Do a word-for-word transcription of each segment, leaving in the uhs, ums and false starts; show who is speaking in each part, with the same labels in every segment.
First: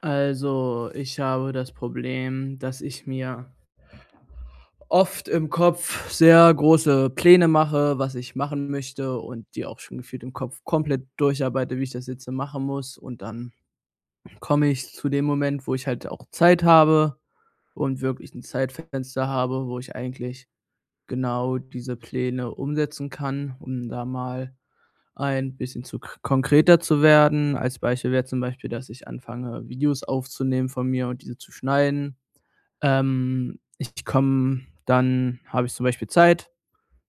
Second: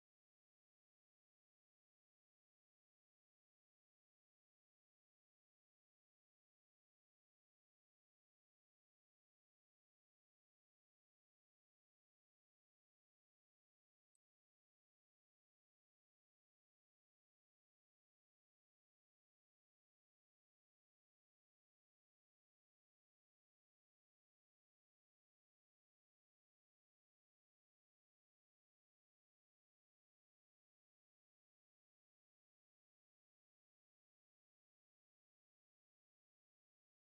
Speaker 1: Also, ich habe das Problem, dass ich mir oft im Kopf sehr große Pläne mache, was ich machen möchte und die auch schon gefühlt im Kopf komplett durcharbeite, wie ich das jetzt machen muss. Und dann komme ich zu dem Moment, wo ich halt auch Zeit habe und wirklich ein Zeitfenster habe, wo ich eigentlich genau diese Pläne umsetzen kann, um da mal ein bisschen zu k- konkreter zu werden. Als Beispiel wäre zum Beispiel, dass ich anfange, Videos aufzunehmen von mir und diese zu schneiden. Ähm, ich komme dann habe ich zum Beispiel Zeit,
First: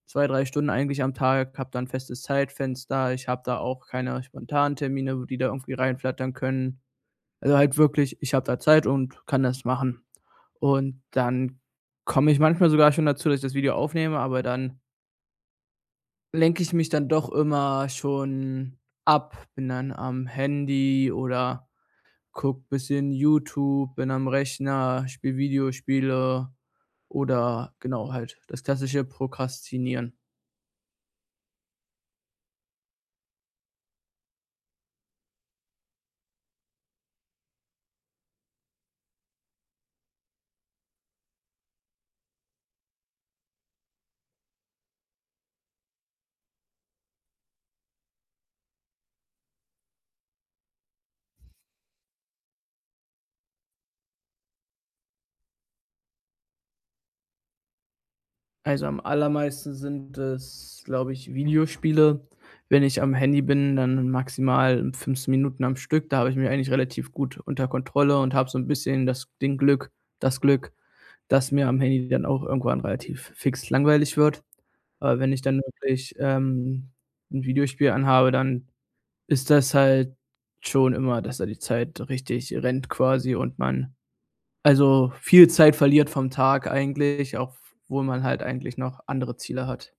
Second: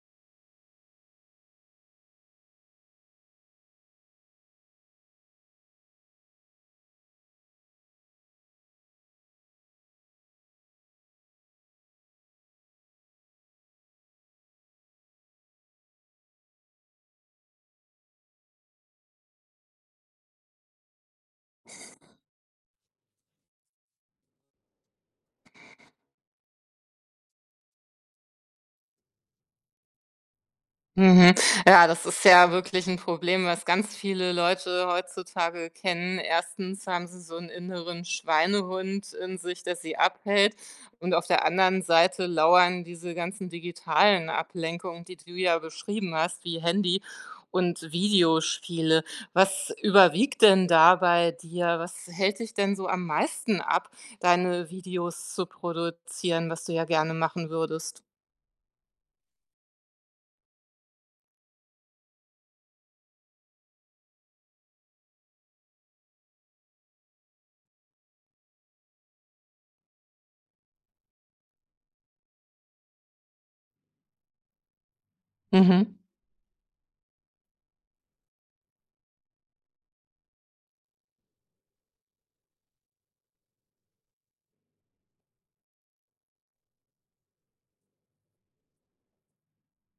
Speaker 1: zwei drei Stunden eigentlich am Tag, habe dann festes Zeitfenster. Ich habe da auch keine spontanen Termine, wo die da irgendwie reinflattern können. Also, halt wirklich, ich habe da Zeit und kann das machen. Und dann komme ich manchmal sogar schon dazu, dass ich das Video aufnehme, aber dann lenke ich mich dann doch immer schon ab, bin dann am Handy oder guck bisschen YouTube, bin am Rechner, spiele Videospiele. Oder genau, halt das klassische Prokrastinieren.
Speaker 2: Mhm. Ja, das ist ja wirklich ein Problem, was ganz viele Leute heutzutage kennen. Erstens haben sie so einen inneren Schweinehund in sich, der sie abhält, und auf der anderen Seite lauern diese ganzen digitalen Ablenkungen, die du ja beschrieben hast, wie Handy und Videospiele. Was überwiegt denn da bei dir? Was hält dich denn so am meisten ab, deine Videos zu produzieren, was du ja gerne machen würdest?
Speaker 1: Also, am allermeisten sind es, glaube ich, Videospiele. Wenn ich am Handy bin, dann maximal fünfzehn Minuten am Stück. Da habe ich mich eigentlich relativ gut unter Kontrolle und habe so ein bisschen das den Glück das Glück, dass mir am Handy dann auch irgendwann relativ fix langweilig wird. Aber wenn ich dann
Speaker 2: Mhm.
Speaker 1: wirklich, ähm, 'n Videospiel anhabe, dann ist das halt schon immer, dass da die Zeit richtig rennt quasi und man. Also, viel Zeit verliert vom Tag eigentlich, obwohl man halt eigentlich noch andere Ziele hat.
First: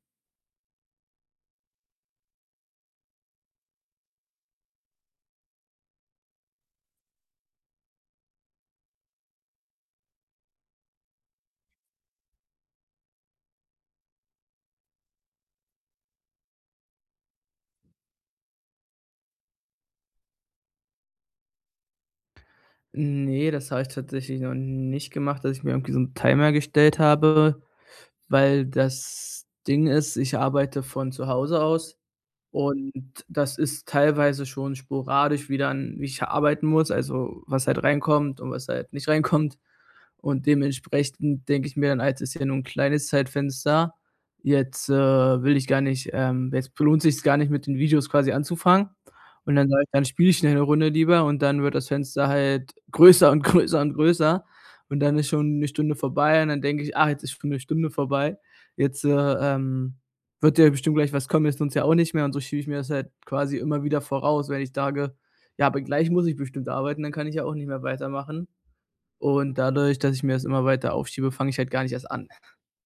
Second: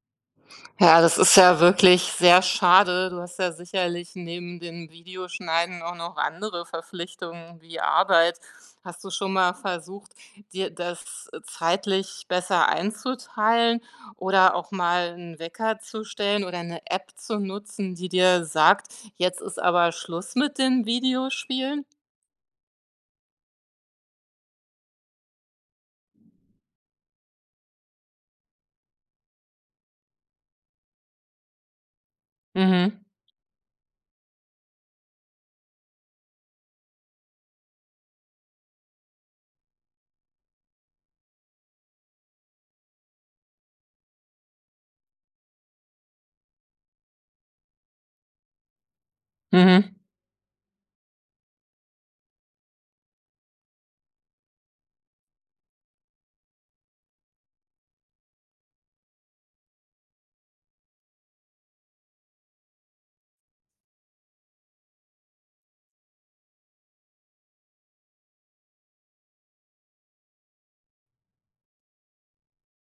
Speaker 2: Ja, das ist ja wirklich sehr schade. Du hast ja sicherlich neben dem Videoschneiden auch noch andere Verpflichtungen wie Arbeit. Hast du schon mal versucht, dir das zeitlich besser einzuteilen oder auch mal einen Wecker zu stellen oder eine App zu nutzen, die dir sagt: „Jetzt ist aber Schluss mit den Videospielen“?
Speaker 1: Ne, das habe ich tatsächlich noch nicht gemacht, dass ich mir irgendwie so 'n Timer gestellt habe, weil das Ding ist, ich arbeite von zu Hause aus. Und
Speaker 2: Mhm,
Speaker 1: das ist teilweise schon sporadisch, wie dann wie ich arbeiten muss, also was halt reinkommt und was halt nicht reinkommt. Und dementsprechend denke ich mir dann: „Ah, ist ja nur ein kleines Zeitfenster. Jetzt, äh, will ich gar nicht ähm, jetzt lohnt sich's gar nicht, mit den Videos quasi anzufangen.“ Und dann sage ich:
Speaker 2: mhm.
Speaker 1: „Dann spiele ich schnell 'ne Runde lieber.“ Und dann wird das Fenster halt größer und größer und größer. Und dann ist schon eine Stunde vorbei und dann denke ich: „Ah, jetzt ist schon eine Stunde vorbei. Jetzt, äh, ähm, wird ja bestimmt gleich was kommen, ist uns ja auch nicht mehr und so schiebe ich mir das halt quasi immer wieder voraus, wenn ich sage: „Ja, aber gleich muss ich bestimmt arbeiten, dann kann ich ja auch nicht mehr weitermachen.“ Und dadurch, dass ich mir das immer weiter aufschiebe, fange ich halt gar nicht erst an.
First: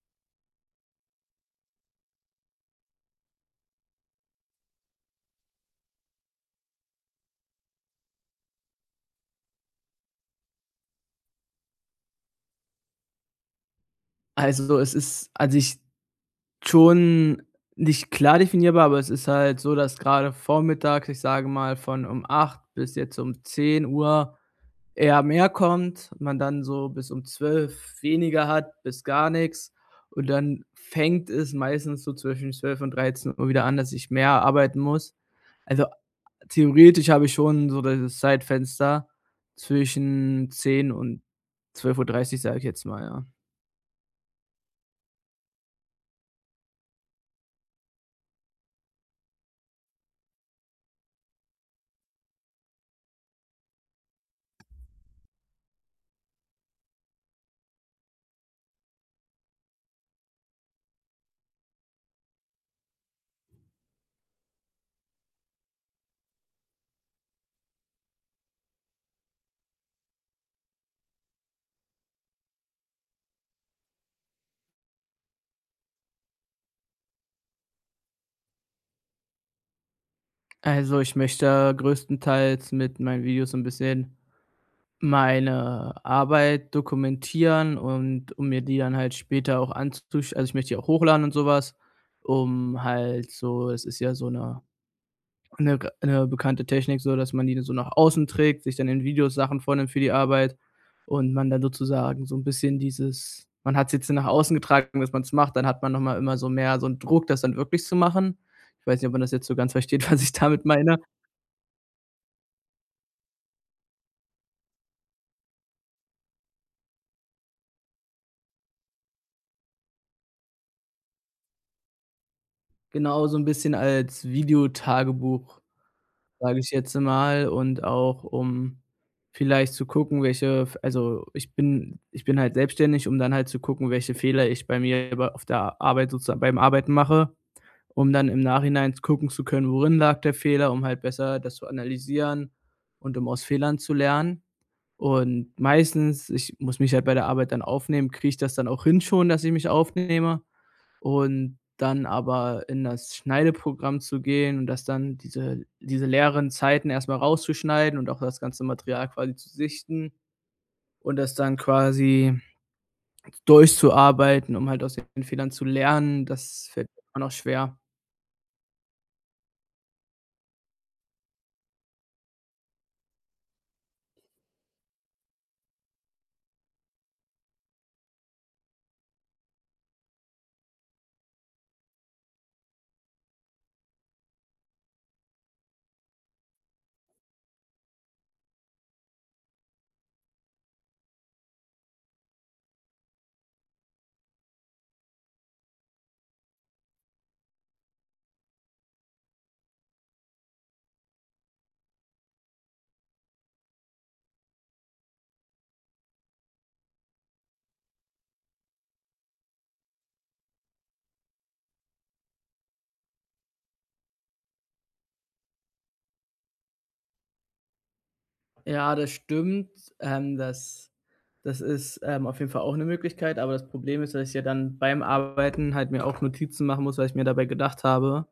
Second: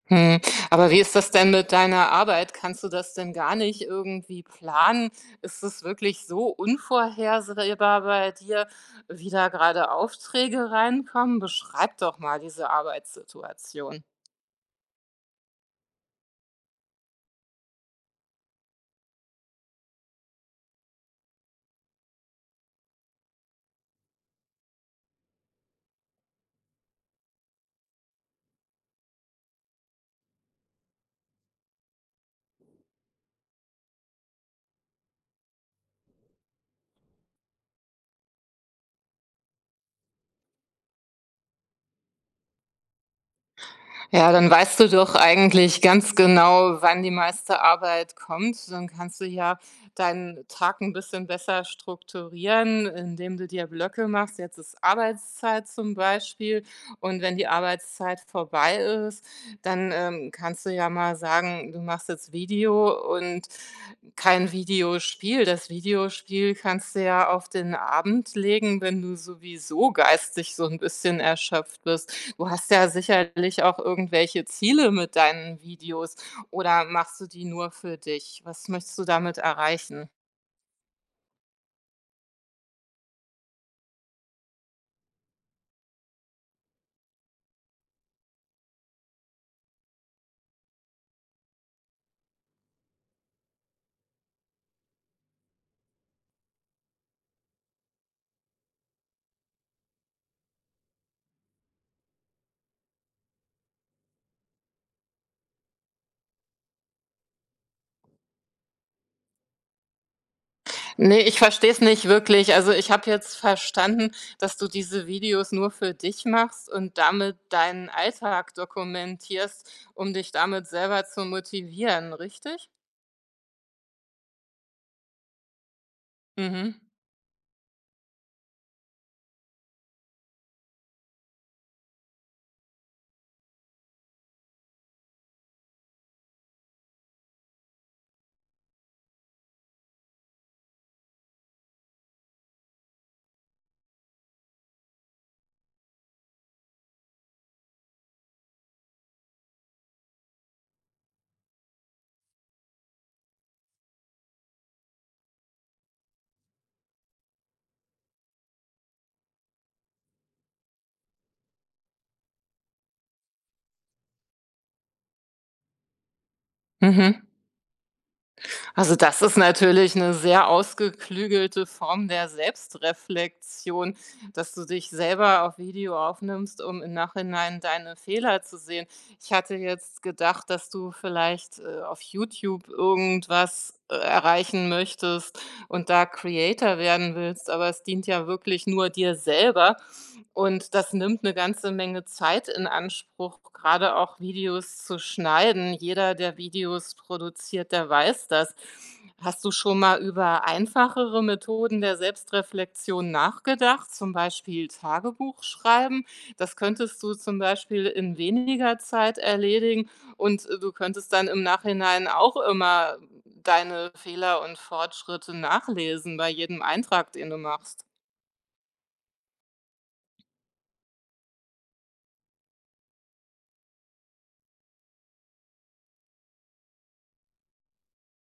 Speaker 2: Hm, aber wie ist das denn mit deiner Arbeit? Kannst du das denn gar nicht irgendwie planen? Ist es wirklich so unvorhersehbar bei dir, wie da gerade Aufträge reinkommen? Beschreib doch mal diese Arbeitssituation.
Speaker 1: Also, es ist an sich schon nicht klar definierbar, aber es ist halt so, dass gerade vormittags, ich sage mal, von um acht bis jetzt um zehn Uhr eher mehr kommt, man dann so bis um zwölf weniger hat, bis gar nichts. Und dann fängt es meistens so zwischen zwölf und dreizehn Uhr wieder an, dass ich mehr arbeiten muss. Also, theoretisch habe ich schon so das Zeitfenster zwischen zehn und zwölf Uhr dreißig, sage ich jetzt mal, ja.
Speaker 2: Ja, dann weißt du doch eigentlich ganz genau, wann die meiste Arbeit kommt. Dann kannst du ja deinen Tag ein bisschen besser strukturieren, indem du dir Blöcke machst. Jetzt ist Arbeitszeit zum Beispiel, und wenn die Arbeitszeit vorbei ist, dann ähm, kannst du ja mal sagen, du machst jetzt Video und kein Videospiel. Das Videospiel kannst du ja auf den Abend legen, wenn du sowieso geistig so ein bisschen erschöpft bist. Du hast ja sicherlich auch irgendwelche Ziele mit deinen Videos, oder machst du die nur für dich? Was möchtest du damit erreichen?
Speaker 1: Also, ich möchte größtenteils mit meinen Videos so 'n bisschen meine Arbeit dokumentieren und um mir die dann halt später auch anzusch also, ich möchte die auch hochladen und sowas, um halt so, es ist ja so eine eine g 'ne bekannte Technik so, dass man die so nach außen trägt, sich dann in Videos Sachen vornimmt für die Arbeit und man dann sozusagen so ein bisschen dieses, man hat hat's jetzt nach außen getragen, dass man es macht, dann hat man noch mal immer so mehr so einen Druck, das dann wirklich zu machen. Ich weiß nicht, ob man das jetzt so ganz versteht, was ich damit meine.
Speaker 2: Ne, ich verstehe es nicht wirklich. Also, ich habe jetzt verstanden, dass du diese Videos nur für dich machst und damit deinen Alltag dokumentierst, um dich damit selber zu motivieren, richtig?
Speaker 1: Genau, so 'n bisschen als Videotagebuch, sage ich
Speaker 2: Mhm.
Speaker 1: jetzt mal, und auch, um vielleicht zu gucken, welche f also, ich bin ich bin halt selbstständig, um dann halt zu gucken, welche Fehler ich bei mir bei auf der Arbeit sozusagen beim Arbeiten mache, um dann im Nachhinein gucken zu können, worin lag der Fehler, um halt besser das zu analysieren und um aus Fehlern zu lernen. Und meistens, ich muss mich halt bei der Arbeit dann aufnehmen, kriege ich das dann auch hin schon, dass ich mich aufnehme und dann aber in das Schneideprogramm zu gehen und das dann diese diese leeren Zeiten erstmal rauszuschneiden und auch das ganze Material quasi zu sichten und das dann quasi durchzuarbeiten, um halt aus den Fehlern zu lernen, das fällt mir
Speaker 2: Mhm.
Speaker 1: immer noch schwer.
Speaker 2: Also, das ist natürlich eine sehr ausgeklügelte Form der Selbstreflexion, dass du dich selber auf Video aufnimmst, um im Nachhinein deine Fehler zu sehen. Ich hatte jetzt gedacht, dass du vielleicht äh, auf YouTube irgendwas äh, erreichen möchtest und da Creator werden willst, aber es dient ja wirklich nur dir selber. Und das nimmt eine ganze Menge Zeit in Anspruch, gerade auch Videos zu schneiden. Jeder, der Videos produziert, der weiß das. Hast du schon mal über einfachere Methoden der Selbstreflexion nachgedacht, zum Beispiel Tagebuch schreiben? Das könntest du zum Beispiel in weniger Zeit erledigen, und äh, du könntest dann im Nachhinein auch immer deine Fehler und Fortschritte nachlesen bei jedem Eintrag, den du machst.
Speaker 1: Ja, das stimmt. Ähm, das das ist, ähm, auf jeden Fall auch eine Möglichkeit, aber das Problem ist, dass ich ja dann beim Arbeiten halt mir auch Notizen machen muss, was ich mir dabei gedacht habe.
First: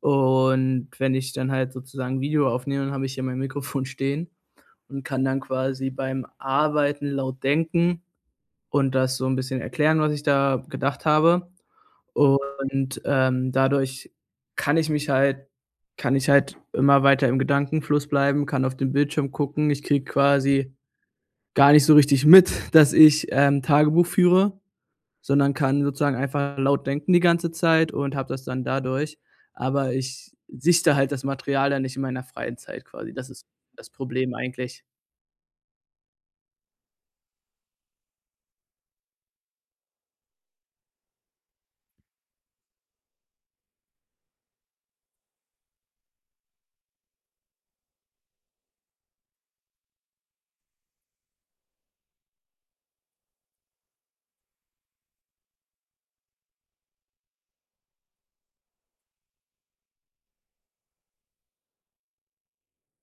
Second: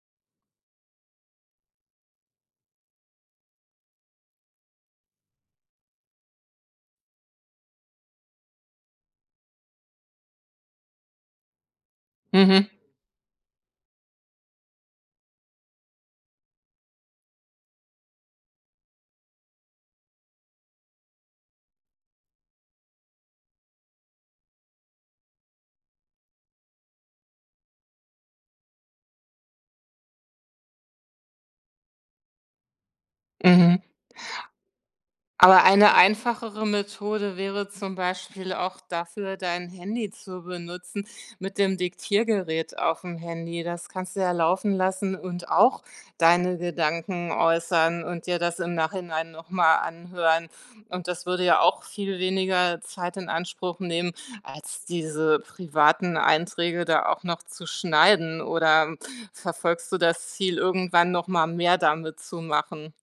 Speaker 1: Und wenn ich dann halt sozusagen Video aufnehme, dann habe ich hier mein Mikrofon stehen und kann dann quasi beim Arbeiten laut denken und das so 'n bisschen erklären, was ich da gedacht habe.
Speaker 2: Mhm,
Speaker 1: Und, ähm, dadurch kann ich mich halt kann ich halt immer weiter im Gedankenfluss bleiben, kann auf den Bildschirm gucken. Ich kriege quasi gar nicht so richtig mit, dass ich, ähm, Tagebuch führe, sondern kann sozusagen einfach laut denken die ganze Zeit und habe das dann dadurch. Aber ich sichte halt das Material dann nicht in meiner freien Zeit quasi. Das ist
Speaker 2: mhm.
Speaker 1: das Problem eigentlich.
Speaker 2: Aber eine einfachere Methode wäre zum Beispiel auch dafür, dein Handy zu benutzen, mit dem Diktiergerät auf dem Handy. Das kannst du ja laufen lassen und auch deine Gedanken äußern und dir das im Nachhinein noch mal anhören. Und das würde ja auch viel weniger Zeit in Anspruch nehmen, als diese privaten Einträge da auch noch zu schneiden. Oder verfolgst du das Ziel, irgendwann noch mal mehr damit zu machen?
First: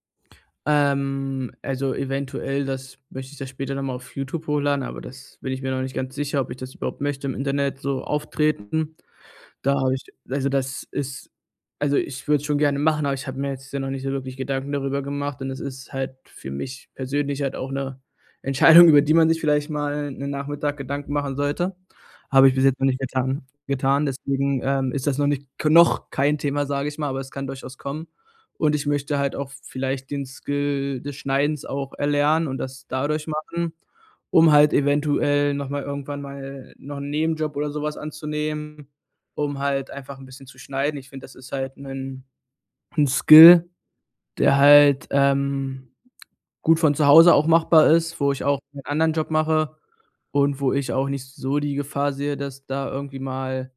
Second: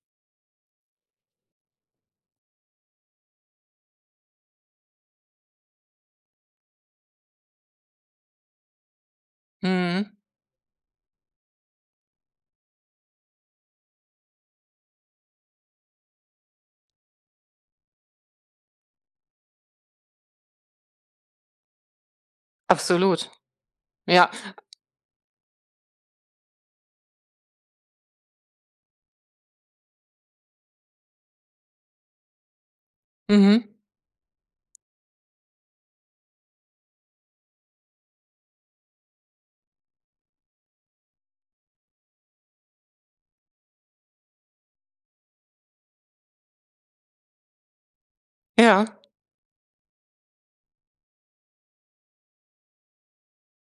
Speaker 1: Ähm, also eventuell, das möchte ich, das später nochmal auf YouTube hochladen, aber das bin ich mir noch nicht ganz sicher, ob ich das überhaupt möchte, im Internet so auftreten. Da habe ich
Speaker 2: Mhm.
Speaker 1: also, das ist Also, ich würde es schon gerne machen, aber ich habe mir jetzt ja noch nicht so wirklich Gedanken darüber gemacht und es ist halt für mich persönlich halt auch 'ne Entscheidung, über die man sich vielleicht mal 'nen Nachmittag Gedanken machen sollte. Habe ich bis jetzt noch nicht
Speaker 2: Absolut.
Speaker 1: getan getan,
Speaker 2: Ja.
Speaker 1: deswegen, ähm, ist das noch nicht k noch kein Thema, sage ich mal, aber es kann durchaus kommen. Und ich möchte halt auch vielleicht den Skill des Schneidens auch erlernen und das dadurch
Speaker 2: Mhm.
Speaker 1: machen, um halt eventuell noch mal irgendwann mal noch 'n Nebenjob oder so was anzunehmen, um halt einfach ein bisschen zu schneiden. Ich finde, das ist halt ein ein Skill, der halt, ähm, gut von zu Hause auch machbar ist, wo ich auch einen
Speaker 2: Ja.
Speaker 1: anderen Job mache und wo ich auch nicht so die Gefahr sehe, dass da irgendwie mal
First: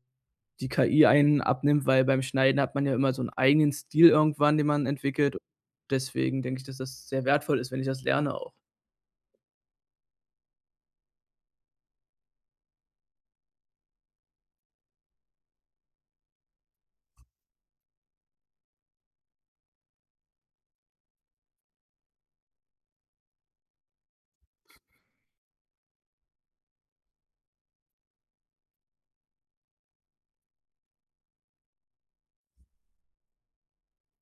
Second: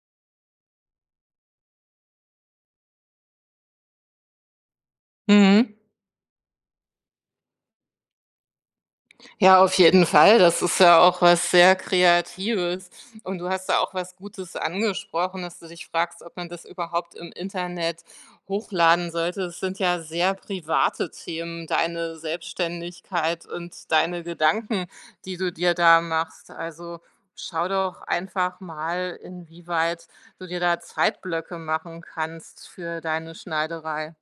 Speaker 1: die K I einen abnimmt, weil beim Schneiden hat man ja immer so einen eigenen Stil irgendwann, den man entwickelt.
Speaker 2: Mhm.
Speaker 1: Deswegen denke ich, dass das sehr wertvoll ist, wenn ich das lerne auch.
Speaker 2: Ja, auf jeden Fall. Das ist ja auch was sehr Kreatives. Und du hast da auch was Gutes angesprochen, dass du dich fragst, ob man das überhaupt im Internet hochladen sollte. Es sind ja sehr private Themen, deine Selbstständigkeit und deine Gedanken, die du dir da machst. Also schau doch einfach mal, inwieweit du dir da Zeitblöcke machen kannst für deine Schneiderei.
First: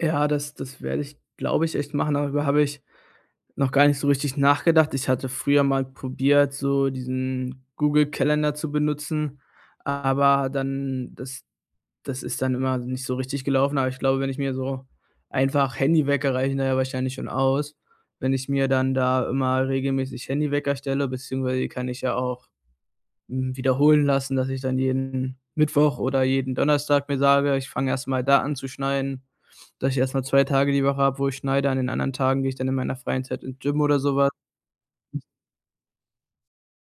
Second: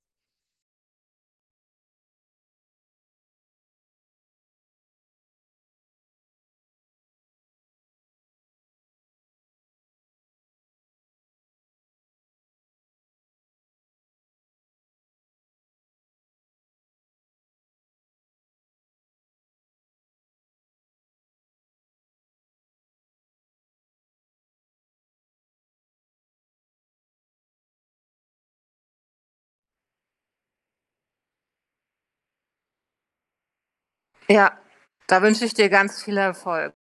Speaker 1: Ja, das das werde ich, glaube ich, echt machen. Darüber habe ich noch gar nicht so richtig nachgedacht. Ich hatte früher mal probiert, so diesen Google-Kalender zu benutzen, aber dann das das ist dann immer nicht so richtig gelaufen. Aber ich glaube, wenn ich mir so einfach Handywecker, reichen da ja wahrscheinlich schon aus. Wenn ich mir dann da immer regelmäßig Handywecker stelle, beziehungsweise die kann ich ja auch, hm, wiederholen lassen, dass ich dann jeden Mittwoch oder jeden Donnerstag mir sage: „Ich fange erst mal da an zu schneiden“, dass ich erst mal zwei Tage die Woche habe, wo ich schneide. An den anderen Tagen gehe ich dann in meiner freien Zeit ins Gym oder sowas.
Speaker 2: Ja, da wünsche ich dir ganz viel Erfolg.